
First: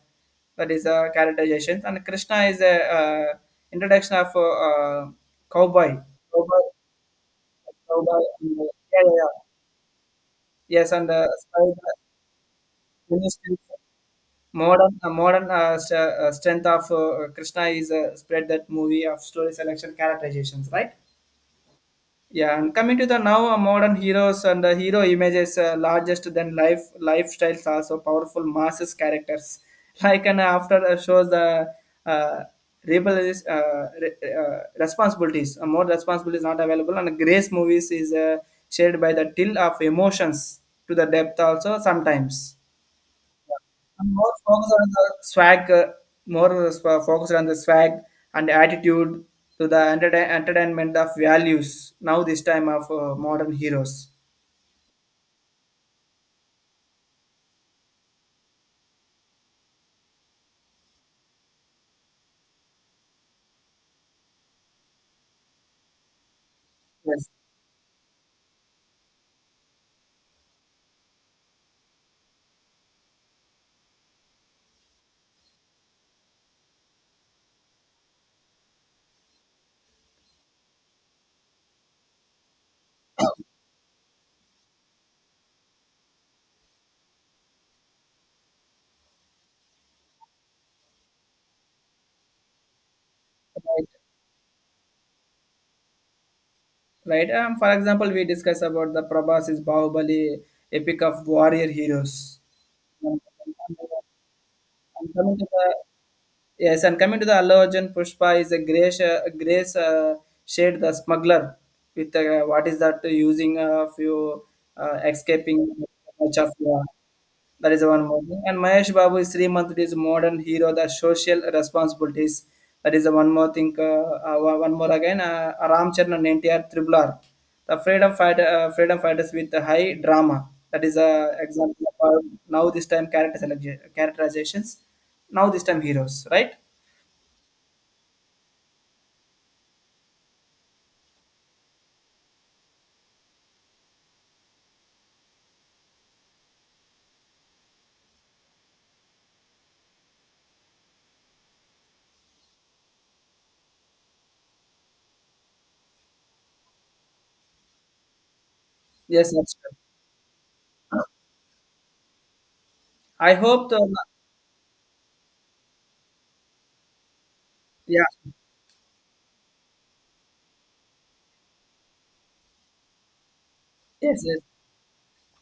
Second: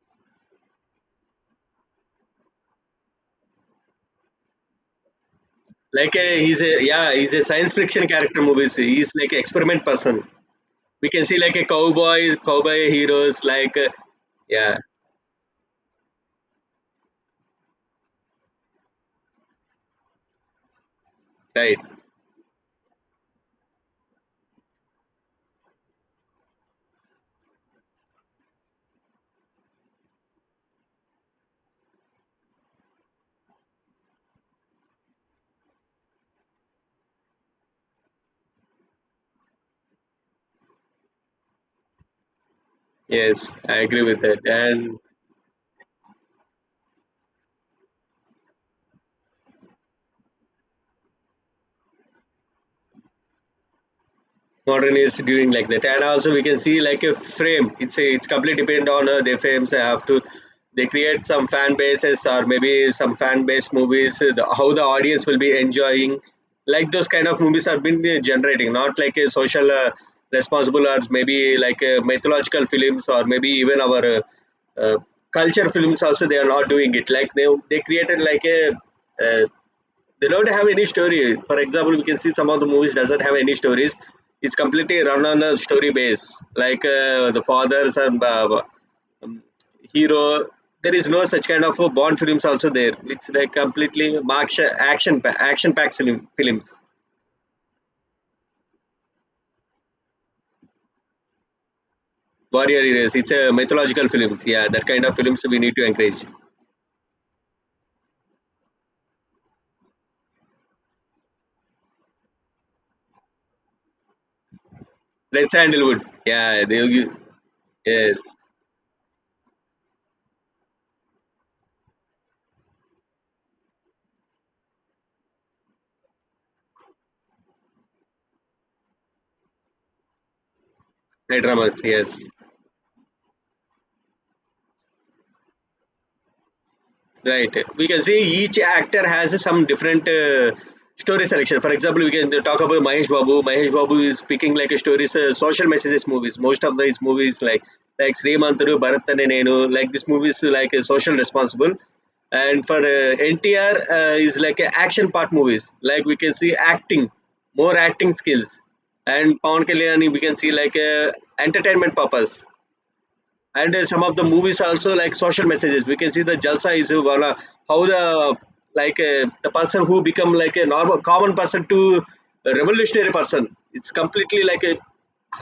Speaker 1: That is uh, characterizations. And Krishna is a uh, introduction of uh, uh, cowboy.
Speaker 2: Like a, he's
Speaker 1: Cowboy,
Speaker 2: a, yeah, he's a science fiction
Speaker 1: cowboy
Speaker 2: character
Speaker 1: and, uh,
Speaker 2: movies,
Speaker 1: yeah, yeah,
Speaker 2: he's
Speaker 1: yeah.
Speaker 2: like an experiment person.
Speaker 1: Yes,
Speaker 2: We
Speaker 1: and
Speaker 2: can
Speaker 1: uh,
Speaker 2: see like
Speaker 1: spy,
Speaker 2: a
Speaker 1: the
Speaker 2: cowboy, cowboy heroes
Speaker 1: resistance,
Speaker 2: like uh, yeah.
Speaker 1: modern uh, modern uh, st- uh, strength of uh, Krishna is uh, spread that movie of story selection characterizations, right?
Speaker 2: Right,
Speaker 1: Yeah, and coming to the now uh, modern heroes and the hero images, uh, largest than life lifestyles also powerful masses characters. *laughs* Like and after uh, shows the uh, rebel is, uh, re- uh, responsibilities, uh, more responsibilities not available, and grace movies is uh, shared by the till of emotions to the depth also sometimes.
Speaker 2: yes, I agree
Speaker 1: I'm
Speaker 2: with
Speaker 1: more
Speaker 2: that.
Speaker 1: focused on
Speaker 2: And
Speaker 1: the swag, uh, more uh, focused on the swag and attitude to the entertain, entertainment of values now this time of uh, modern heroes.
Speaker 2: modern is doing like that, and also we can see like a frame. It's a, it's completely depend on uh, their frames. They have to, they create some fan bases or maybe some fan based movies, uh, the, how the audience will be enjoying like those kind
Speaker 1: Yes,
Speaker 2: of movies have been uh, generating, not like a social uh, responsible or maybe like uh, mythological films or maybe even our uh, uh, culture films also. They are not doing it like they they created like a uh, they don't have any story. For example, we can see some of the movies doesn't have any stories. It's completely run on a story base, like uh, the fathers and uh, hero. There is no such kind of uh, Bond films also there. It's like
Speaker 1: right.
Speaker 2: completely action action pa- action packed film, films.
Speaker 1: Right. Um, for example, we discuss about the Prabhas is Bahubali, epic of warrior heroes.
Speaker 2: Warrior
Speaker 1: I
Speaker 2: heroes. It's a mythological films. Yeah, that kind of
Speaker 1: coming
Speaker 2: films
Speaker 1: to
Speaker 2: we
Speaker 1: the
Speaker 2: need to encourage.
Speaker 1: yes, and coming to the Allu Arjun Pushpa is a grace, uh, grace uh, shade the smuggler with uh, what is that, uh, using a few uh,
Speaker 2: Red
Speaker 1: escaping
Speaker 2: sandalwood.
Speaker 1: much of
Speaker 2: Yeah,
Speaker 1: uh,
Speaker 2: they, you-
Speaker 1: that is one
Speaker 2: yes.
Speaker 1: movie. And Mahesh Babu is three month, it is modern hero the social responsibilities, that is the one more thing. Uh, uh, one one more again uh, Ram Charan and N T R Triple R, the freedom fighter, uh, freedom fighters with the high drama, that is a
Speaker 2: Red dramas.
Speaker 1: example of uh,
Speaker 2: Yes.
Speaker 1: now this time character select- characterizations now this time heroes, right.
Speaker 2: Right. We can say each actor has some different uh, story selection. For example, we can talk about Mahesh Babu. Mahesh Babu is picking like a stories, uh, social messages movies. Most of these movies like like Srimanthuru, Bharatane Nenu, like this movies like a social responsible. And for uh, N T R uh, is like a action part movies. Like we can see acting, more acting skills.
Speaker 1: Yes,
Speaker 2: And
Speaker 1: that's
Speaker 2: Pawan
Speaker 1: true.
Speaker 2: Kalyani, we can see like a entertainment purpose
Speaker 1: I hope
Speaker 2: and
Speaker 1: the,
Speaker 2: uh, some of the movies also like social messages. We can see the jalsa is gonna, how the,
Speaker 1: yeah.
Speaker 2: like uh, the person who become like a normal common person to a revolutionary person. It's
Speaker 1: Yes, yes.
Speaker 2: completely like a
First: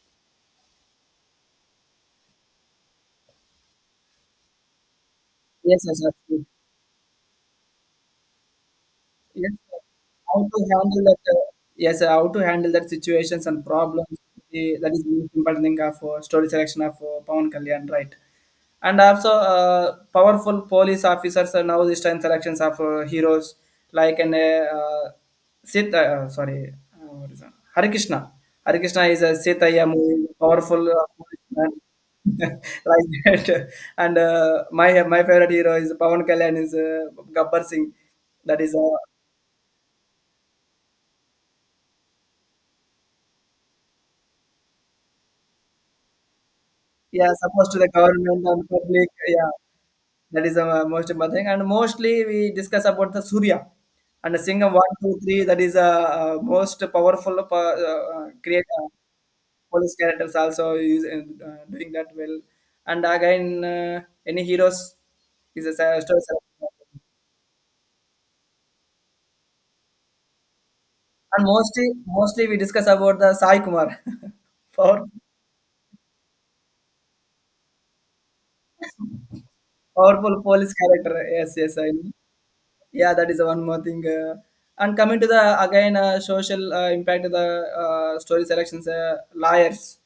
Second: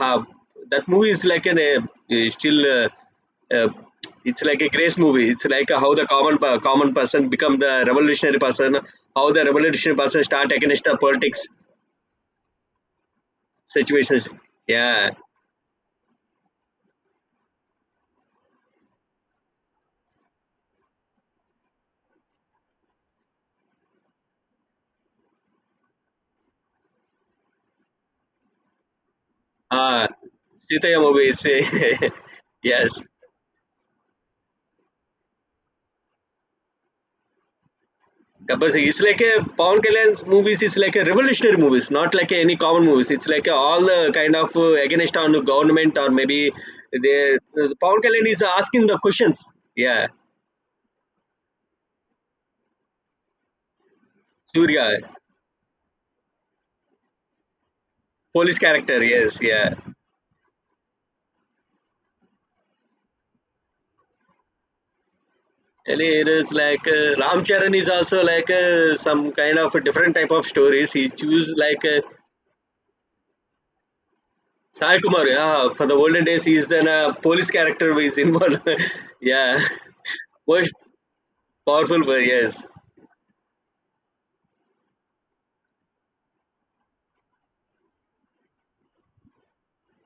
Speaker 2: uh, that movie is like an a, a still uh, uh, it's like a grace movie. It's like
Speaker 1: Yes,
Speaker 2: how
Speaker 1: yes,
Speaker 2: the
Speaker 1: that's
Speaker 2: common
Speaker 1: true.
Speaker 2: per- common person become the revolutionary person, how the
Speaker 1: Yes, sir.
Speaker 2: revolutionary person
Speaker 1: How
Speaker 2: start
Speaker 1: to
Speaker 2: against the
Speaker 1: handle that?
Speaker 2: politics
Speaker 1: Uh, yes, sir, how to handle that situations and problems.
Speaker 2: situations.
Speaker 1: Eh, that is
Speaker 2: Yeah.
Speaker 1: the most important thing of uh, story selection of uh, Pawan Kalyan, right? And also, uh, powerful police officers are now this time selections of uh, heroes like an uh, Sita, uh, sorry, uh, what is that? Hare Krishna. Hare Krishna is a Sitaya
Speaker 2: uh
Speaker 1: movie, powerful
Speaker 2: Sitaya
Speaker 1: uh,
Speaker 2: movie is,
Speaker 1: policeman.
Speaker 2: *laughs*
Speaker 1: *laughs*
Speaker 2: yes.
Speaker 1: Like that. And uh, my my favorite hero is Pawan Kalyan is uh, Gabbar Singh.
Speaker 2: Yeah,
Speaker 1: That
Speaker 2: but
Speaker 1: is, uh,
Speaker 2: it's like a Pawan Kalyan's movies. It's like a revolutionary movies, not like any common movies. It's like a, all the kind of uh, against on the government or maybe the
Speaker 1: yeah,
Speaker 2: uh,
Speaker 1: supposed to the
Speaker 2: Pawan Kalyan is
Speaker 1: government and
Speaker 2: asking the
Speaker 1: public. Yeah,
Speaker 2: questions. Yeah,
Speaker 1: that is a most important thing. And mostly we discuss about the Surya and the Singham
Speaker 2: Surya,
Speaker 1: one, two, three. That is a, uh, most powerful uh, uh,
Speaker 2: police
Speaker 1: create uh,
Speaker 2: character. Yes, yeah.
Speaker 1: police characters also use uh, doing that well. And again, uh, any heroes is a
Speaker 2: And
Speaker 1: sa- story.
Speaker 2: it is like uh, Ram Charan is also like uh, some kind of a different type of stories. He
Speaker 1: And
Speaker 2: choose like
Speaker 1: mostly,
Speaker 2: uh,
Speaker 1: mostly we discuss about the Sai Kumar, *laughs*
Speaker 2: Sai
Speaker 1: power,
Speaker 2: Kumar. Yeah, for the olden days, he's then a police character who is involved. *laughs* Yeah,
Speaker 1: powerful
Speaker 2: *laughs* most
Speaker 1: police character. Yes, yes, I
Speaker 2: powerful.
Speaker 1: know.
Speaker 2: But yes,
Speaker 1: Yeah, that is one more thing. Uh, and coming to the again uh, social uh, impact of the uh, story selections, uh, liars,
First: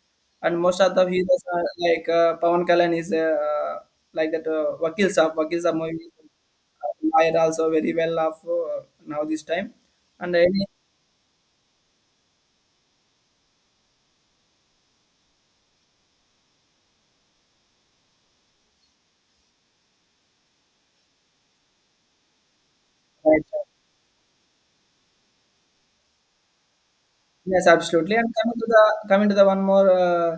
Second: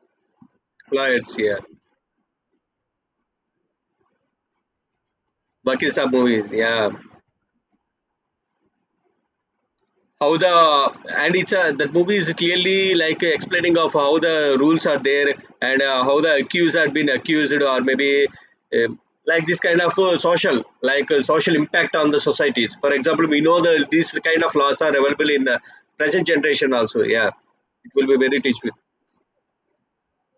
Speaker 1: and most of the
Speaker 2: lawyers.
Speaker 1: heroes
Speaker 2: Yeah.
Speaker 1: are like uh, Pawan Kalyan is uh, like that uh, Vakil Saab. Vakil Saab
Speaker 2: Bakir
Speaker 1: movie,
Speaker 2: Saab movies, yeah.
Speaker 1: uh, liar also very well off uh, now this time, and
Speaker 2: How
Speaker 1: any,
Speaker 2: the, and it's a, that movie is clearly like explaining of how the rules are there, and uh, how the accused had been accused or maybe uh, like this kind of uh, social like uh, social impact on the societies. For example, we
Speaker 1: right.
Speaker 2: know the these kind of laws are available in the present generation also. Yeah,
Speaker 1: Yes,
Speaker 2: it will
Speaker 1: absolutely.
Speaker 2: be
Speaker 1: And
Speaker 2: very
Speaker 1: coming to
Speaker 2: teachable.
Speaker 1: the coming to the one more, uh,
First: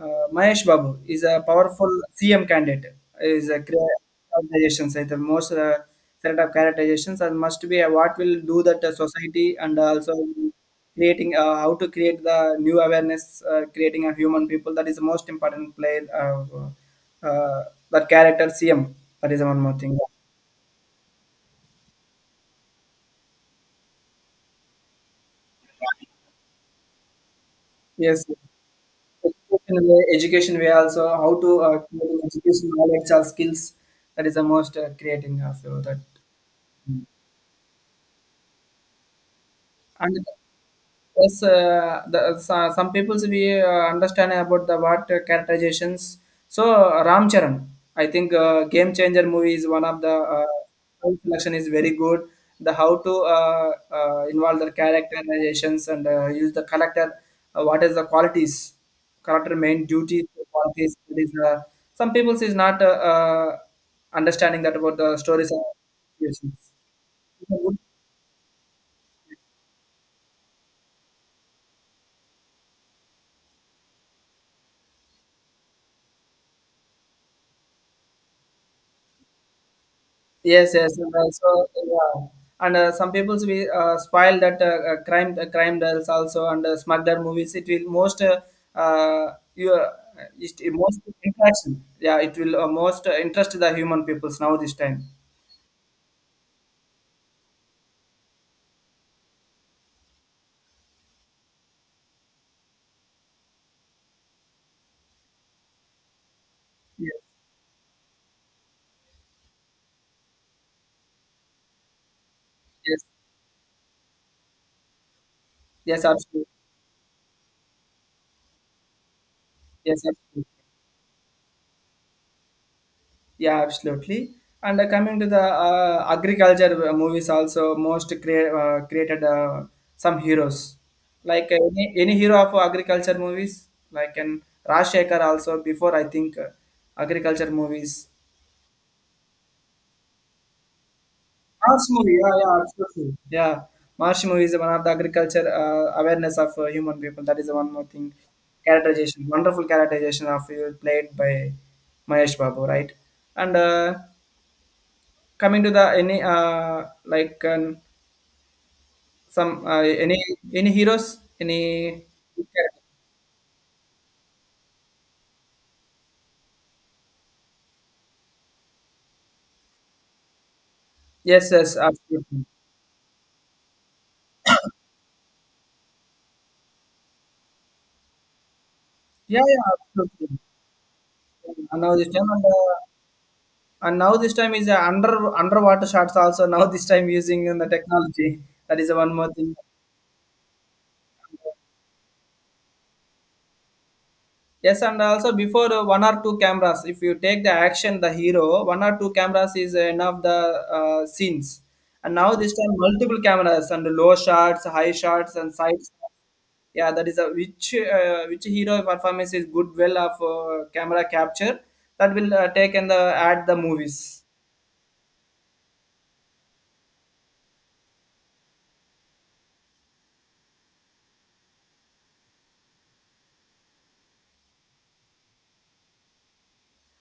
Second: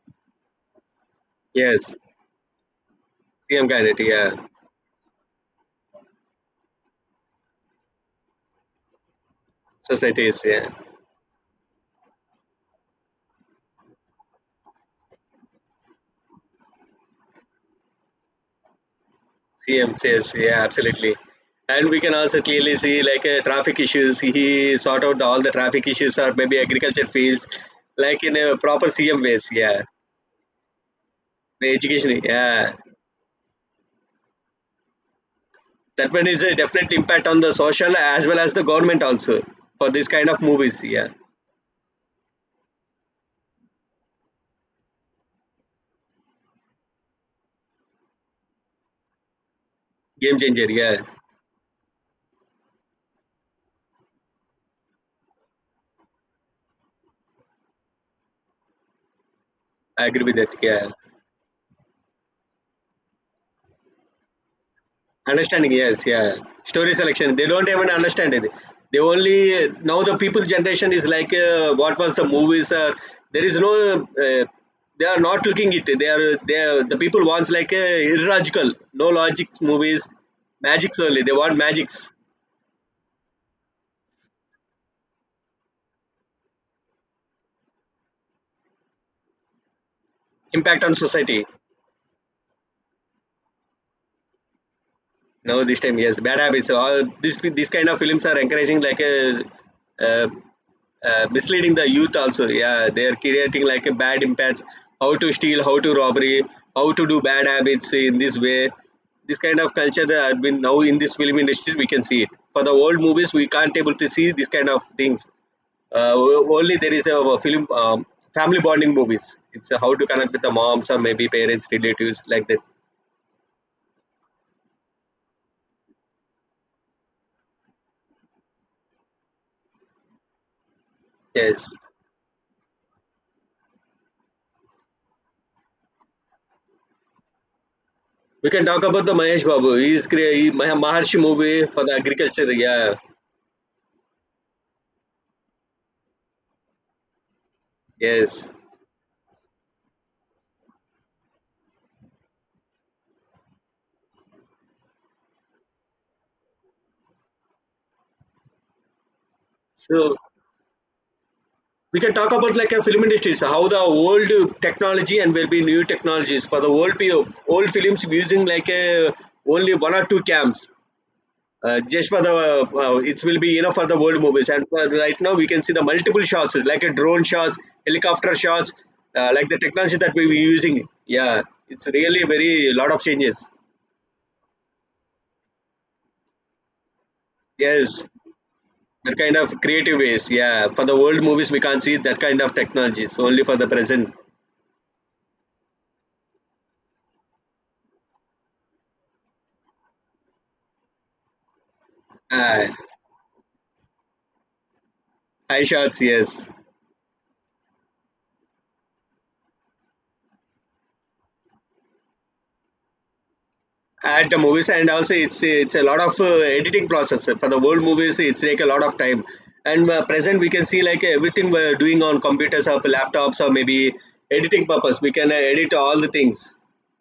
Speaker 1: uh, Mahesh Babu is a powerful
Speaker 2: Yes,
Speaker 1: C M candidate. Is a
Speaker 2: C M
Speaker 1: crea-
Speaker 2: Kennedy. Yeah,
Speaker 1: characterizations like the most uh, set of characterizations and must be a, what will do that uh, society and also
Speaker 2: societies. Yeah.
Speaker 1: creating uh, how to create the new awareness, uh, creating a human people. That is the most important play. Uh, uh, that character C M. That is one more thing.
Speaker 2: C Ms, yes, yeah, absolutely. And we can also clearly see like uh, traffic issues. He sort out the, all the traffic issues or maybe agriculture fields, like
Speaker 1: Yes.
Speaker 2: in a proper C M ways. Yeah,
Speaker 1: Education way, education way also how to
Speaker 2: the
Speaker 1: uh,
Speaker 2: education.
Speaker 1: creating education
Speaker 2: Yeah,
Speaker 1: knowledge or skills, that is the most uh, creating uh, so that.
Speaker 2: that one is a definite impact on the social as well as the government also for this
Speaker 1: And
Speaker 2: kind of movies. Yeah,
Speaker 1: yes, uh, the, so- some people we uh, understand about the what uh, characterizations. So uh, Ram Charan, I think uh, Game Changer movie is one of the
Speaker 2: game
Speaker 1: uh,
Speaker 2: changer. Yeah,
Speaker 1: film selection is very good. The how to uh, uh, involve the characterizations and uh, use the character. Uh, what is the qualities? Character main
Speaker 2: I agree
Speaker 1: duty
Speaker 2: with that. Yeah.
Speaker 1: qualities. It is, uh, some people is not uh, uh, understanding that about the stories and
Speaker 2: Understanding, yes, yeah. Story selection. They don't
Speaker 1: situations.
Speaker 2: even understand it. They only now the people generation is like uh, what was the movies. Uh, there is no. Uh, they are not looking it. They are they are, the people wants like uh, illogical, no logic movies,
Speaker 1: Yes, yes,
Speaker 2: magics
Speaker 1: and
Speaker 2: only. They
Speaker 1: also
Speaker 2: want magics
Speaker 1: yeah, and uh, some people we uh, spoil that uh, uh, crime uh, crime dolls also and uh, smuggler movies. It will most uh, uh, you uh, it, it
Speaker 2: impact on
Speaker 1: most
Speaker 2: society.
Speaker 1: interaction. Yeah, it will uh, most uh, interest the human peoples now this time.
Speaker 2: No, this time yes, bad habits. All this this kind of films are encouraging like a. Uh, uh, misleading the youth also, yeah, they are creating like a bad impacts, how to steal, how to robbery, how to
Speaker 1: Yes,
Speaker 2: do bad habits in this way. This kind of culture that have been now in this film industry we can see it. For the old
Speaker 1: yes,
Speaker 2: movies we can't able to see this kind of things.
Speaker 1: yes,
Speaker 2: Uh,
Speaker 1: absolutely.
Speaker 2: o- only there is a, a film um, family bonding movies. It's uh, how
Speaker 1: Yes,
Speaker 2: to connect with
Speaker 1: absolutely.
Speaker 2: the moms or maybe parents, relatives, like that.
Speaker 1: Yeah, absolutely. And uh, coming to the uh, agriculture uh, movies, also most crea- uh, created uh, some heroes. Like uh,
Speaker 2: Yes,
Speaker 1: any, any hero of agriculture movies, like an Rajshekhar also before I think uh, agriculture movies.
Speaker 2: we can talk about the Mahesh Babu. He is crea- he- Mah- Maharshi movie
Speaker 1: March
Speaker 2: for the
Speaker 1: movie, yeah,
Speaker 2: agriculture,
Speaker 1: yeah,
Speaker 2: yeah.
Speaker 1: absolutely. Yeah, March movie is one of the agriculture uh, awareness of uh, human people. That is the one more thing.
Speaker 2: Yes,
Speaker 1: Characterization, wonderful characterization of you played by Mahesh Babu, right? And uh, coming to the any uh like um, some uh,
Speaker 2: so
Speaker 1: any any heroes
Speaker 2: we
Speaker 1: any.
Speaker 2: can talk about like
Speaker 1: Yes,
Speaker 2: a film industry, so how the old technology and will be new technologies. For the old pe- old films using like a only one or two cams
Speaker 1: yes,
Speaker 2: uh, just for the
Speaker 1: absolutely.
Speaker 2: uh, it will be enough for the world movies. And for right now we can see the multiple shots like a drone shots, helicopter shots, uh,
Speaker 1: Yeah,
Speaker 2: like the
Speaker 1: yeah,
Speaker 2: technology that we
Speaker 1: absolutely.
Speaker 2: were using, yeah.
Speaker 1: And
Speaker 2: It's
Speaker 1: now this
Speaker 2: really
Speaker 1: time and,
Speaker 2: very
Speaker 1: uh,
Speaker 2: lot of changes.
Speaker 1: and now this time is uh, under underwater shots also now this time using in the
Speaker 2: Yes,
Speaker 1: technology, that is the one
Speaker 2: that
Speaker 1: more
Speaker 2: kind of
Speaker 1: thing.
Speaker 2: creative ways, yeah. For the world movies we can't see that kind of technologies, only for the present.
Speaker 1: Yes, and also before uh, one or two cameras, if you take the action, the hero, one or two cameras is enough the uh, scenes. And now this
Speaker 2: uh,
Speaker 1: time multiple cameras and low shots, high shots, and
Speaker 2: high
Speaker 1: side shots.
Speaker 2: shots, yes,
Speaker 1: Yeah, that is a which uh, which hero performance is good well of uh, camera capture, that will uh, take and the add the movies.
Speaker 2: at the movies. And also it's it's a lot of uh, editing process. For the old movies it's take a lot of time, and uh, present we can see like everything we're doing on computers or laptops or maybe editing purpose. We can uh, edit all the things.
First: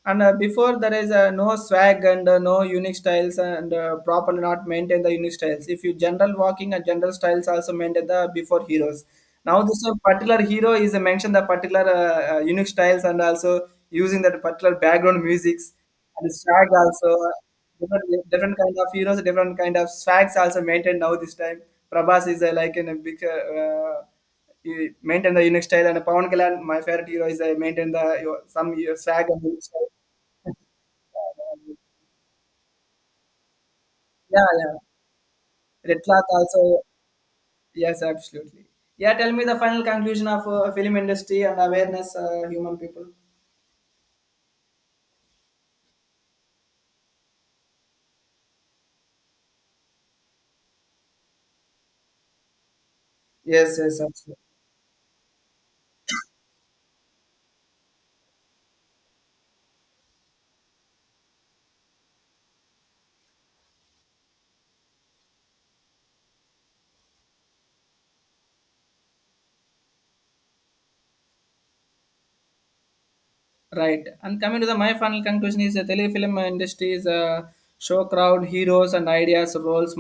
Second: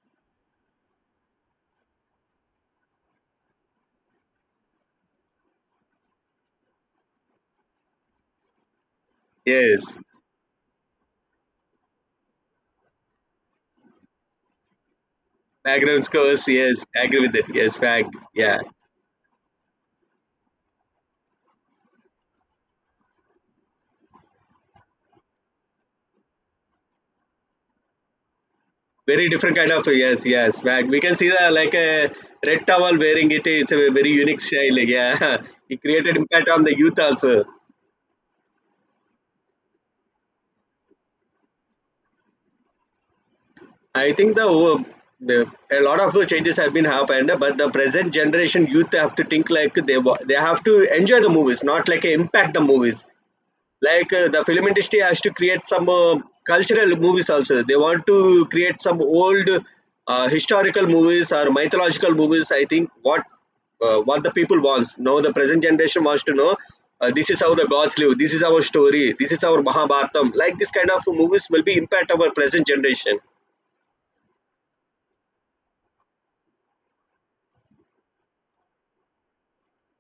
Speaker 1: and uh, before there is uh, no swag and uh, no unique styles and uh, properly not maintain the unique styles, if you general walking and general styles also maintain the before heroes. Now this uh,
Speaker 2: Yes,
Speaker 1: particular hero is uh, mentioned the particular uh, uh, unique styles and also using that particular background musics
Speaker 2: background
Speaker 1: and
Speaker 2: scores,
Speaker 1: swag
Speaker 2: yes, I
Speaker 1: also,
Speaker 2: agree with it, yes, fact,
Speaker 1: different, different
Speaker 2: yeah.
Speaker 1: kind of heroes, different kind of swags also maintained now this time. Prabhas is uh, like in a big, uh, uh, you maintain the unique style, and Pawan Kalyan, my favorite hero is I maintain the your, some your swag
Speaker 2: Very
Speaker 1: and
Speaker 2: different
Speaker 1: unique
Speaker 2: kind of,
Speaker 1: style.
Speaker 2: yes, yes, fact. We can see the like a red towel wearing it. It's a very unique
Speaker 1: Yeah, yeah.
Speaker 2: style, yeah. *laughs* It
Speaker 1: Red
Speaker 2: created
Speaker 1: cloth
Speaker 2: impact on the
Speaker 1: also.
Speaker 2: youth also.
Speaker 1: Yes, absolutely. Yeah, tell me the final conclusion of uh, film industry and awareness uh, human people.
Speaker 2: I think the, wo- the a lot of changes have been happened, but the present generation youth have to think like they wa- they have to enjoy the movies, not like impact the movies.
Speaker 1: Yes, yes,
Speaker 2: Like uh,
Speaker 1: absolutely.
Speaker 2: the film industry has to create some uh, cultural movies also. They want to create some old uh, historical movies or mythological movies. I think what uh, what the people wants. Now the present generation wants to know uh, this is how the gods live. This is our story. This is our Mahabharatam. Like this kind of movies will be impact our present generation.
Speaker 1: Right. And coming to the my final conclusion is the telefilm industry is a show crowd heroes and ideas roles.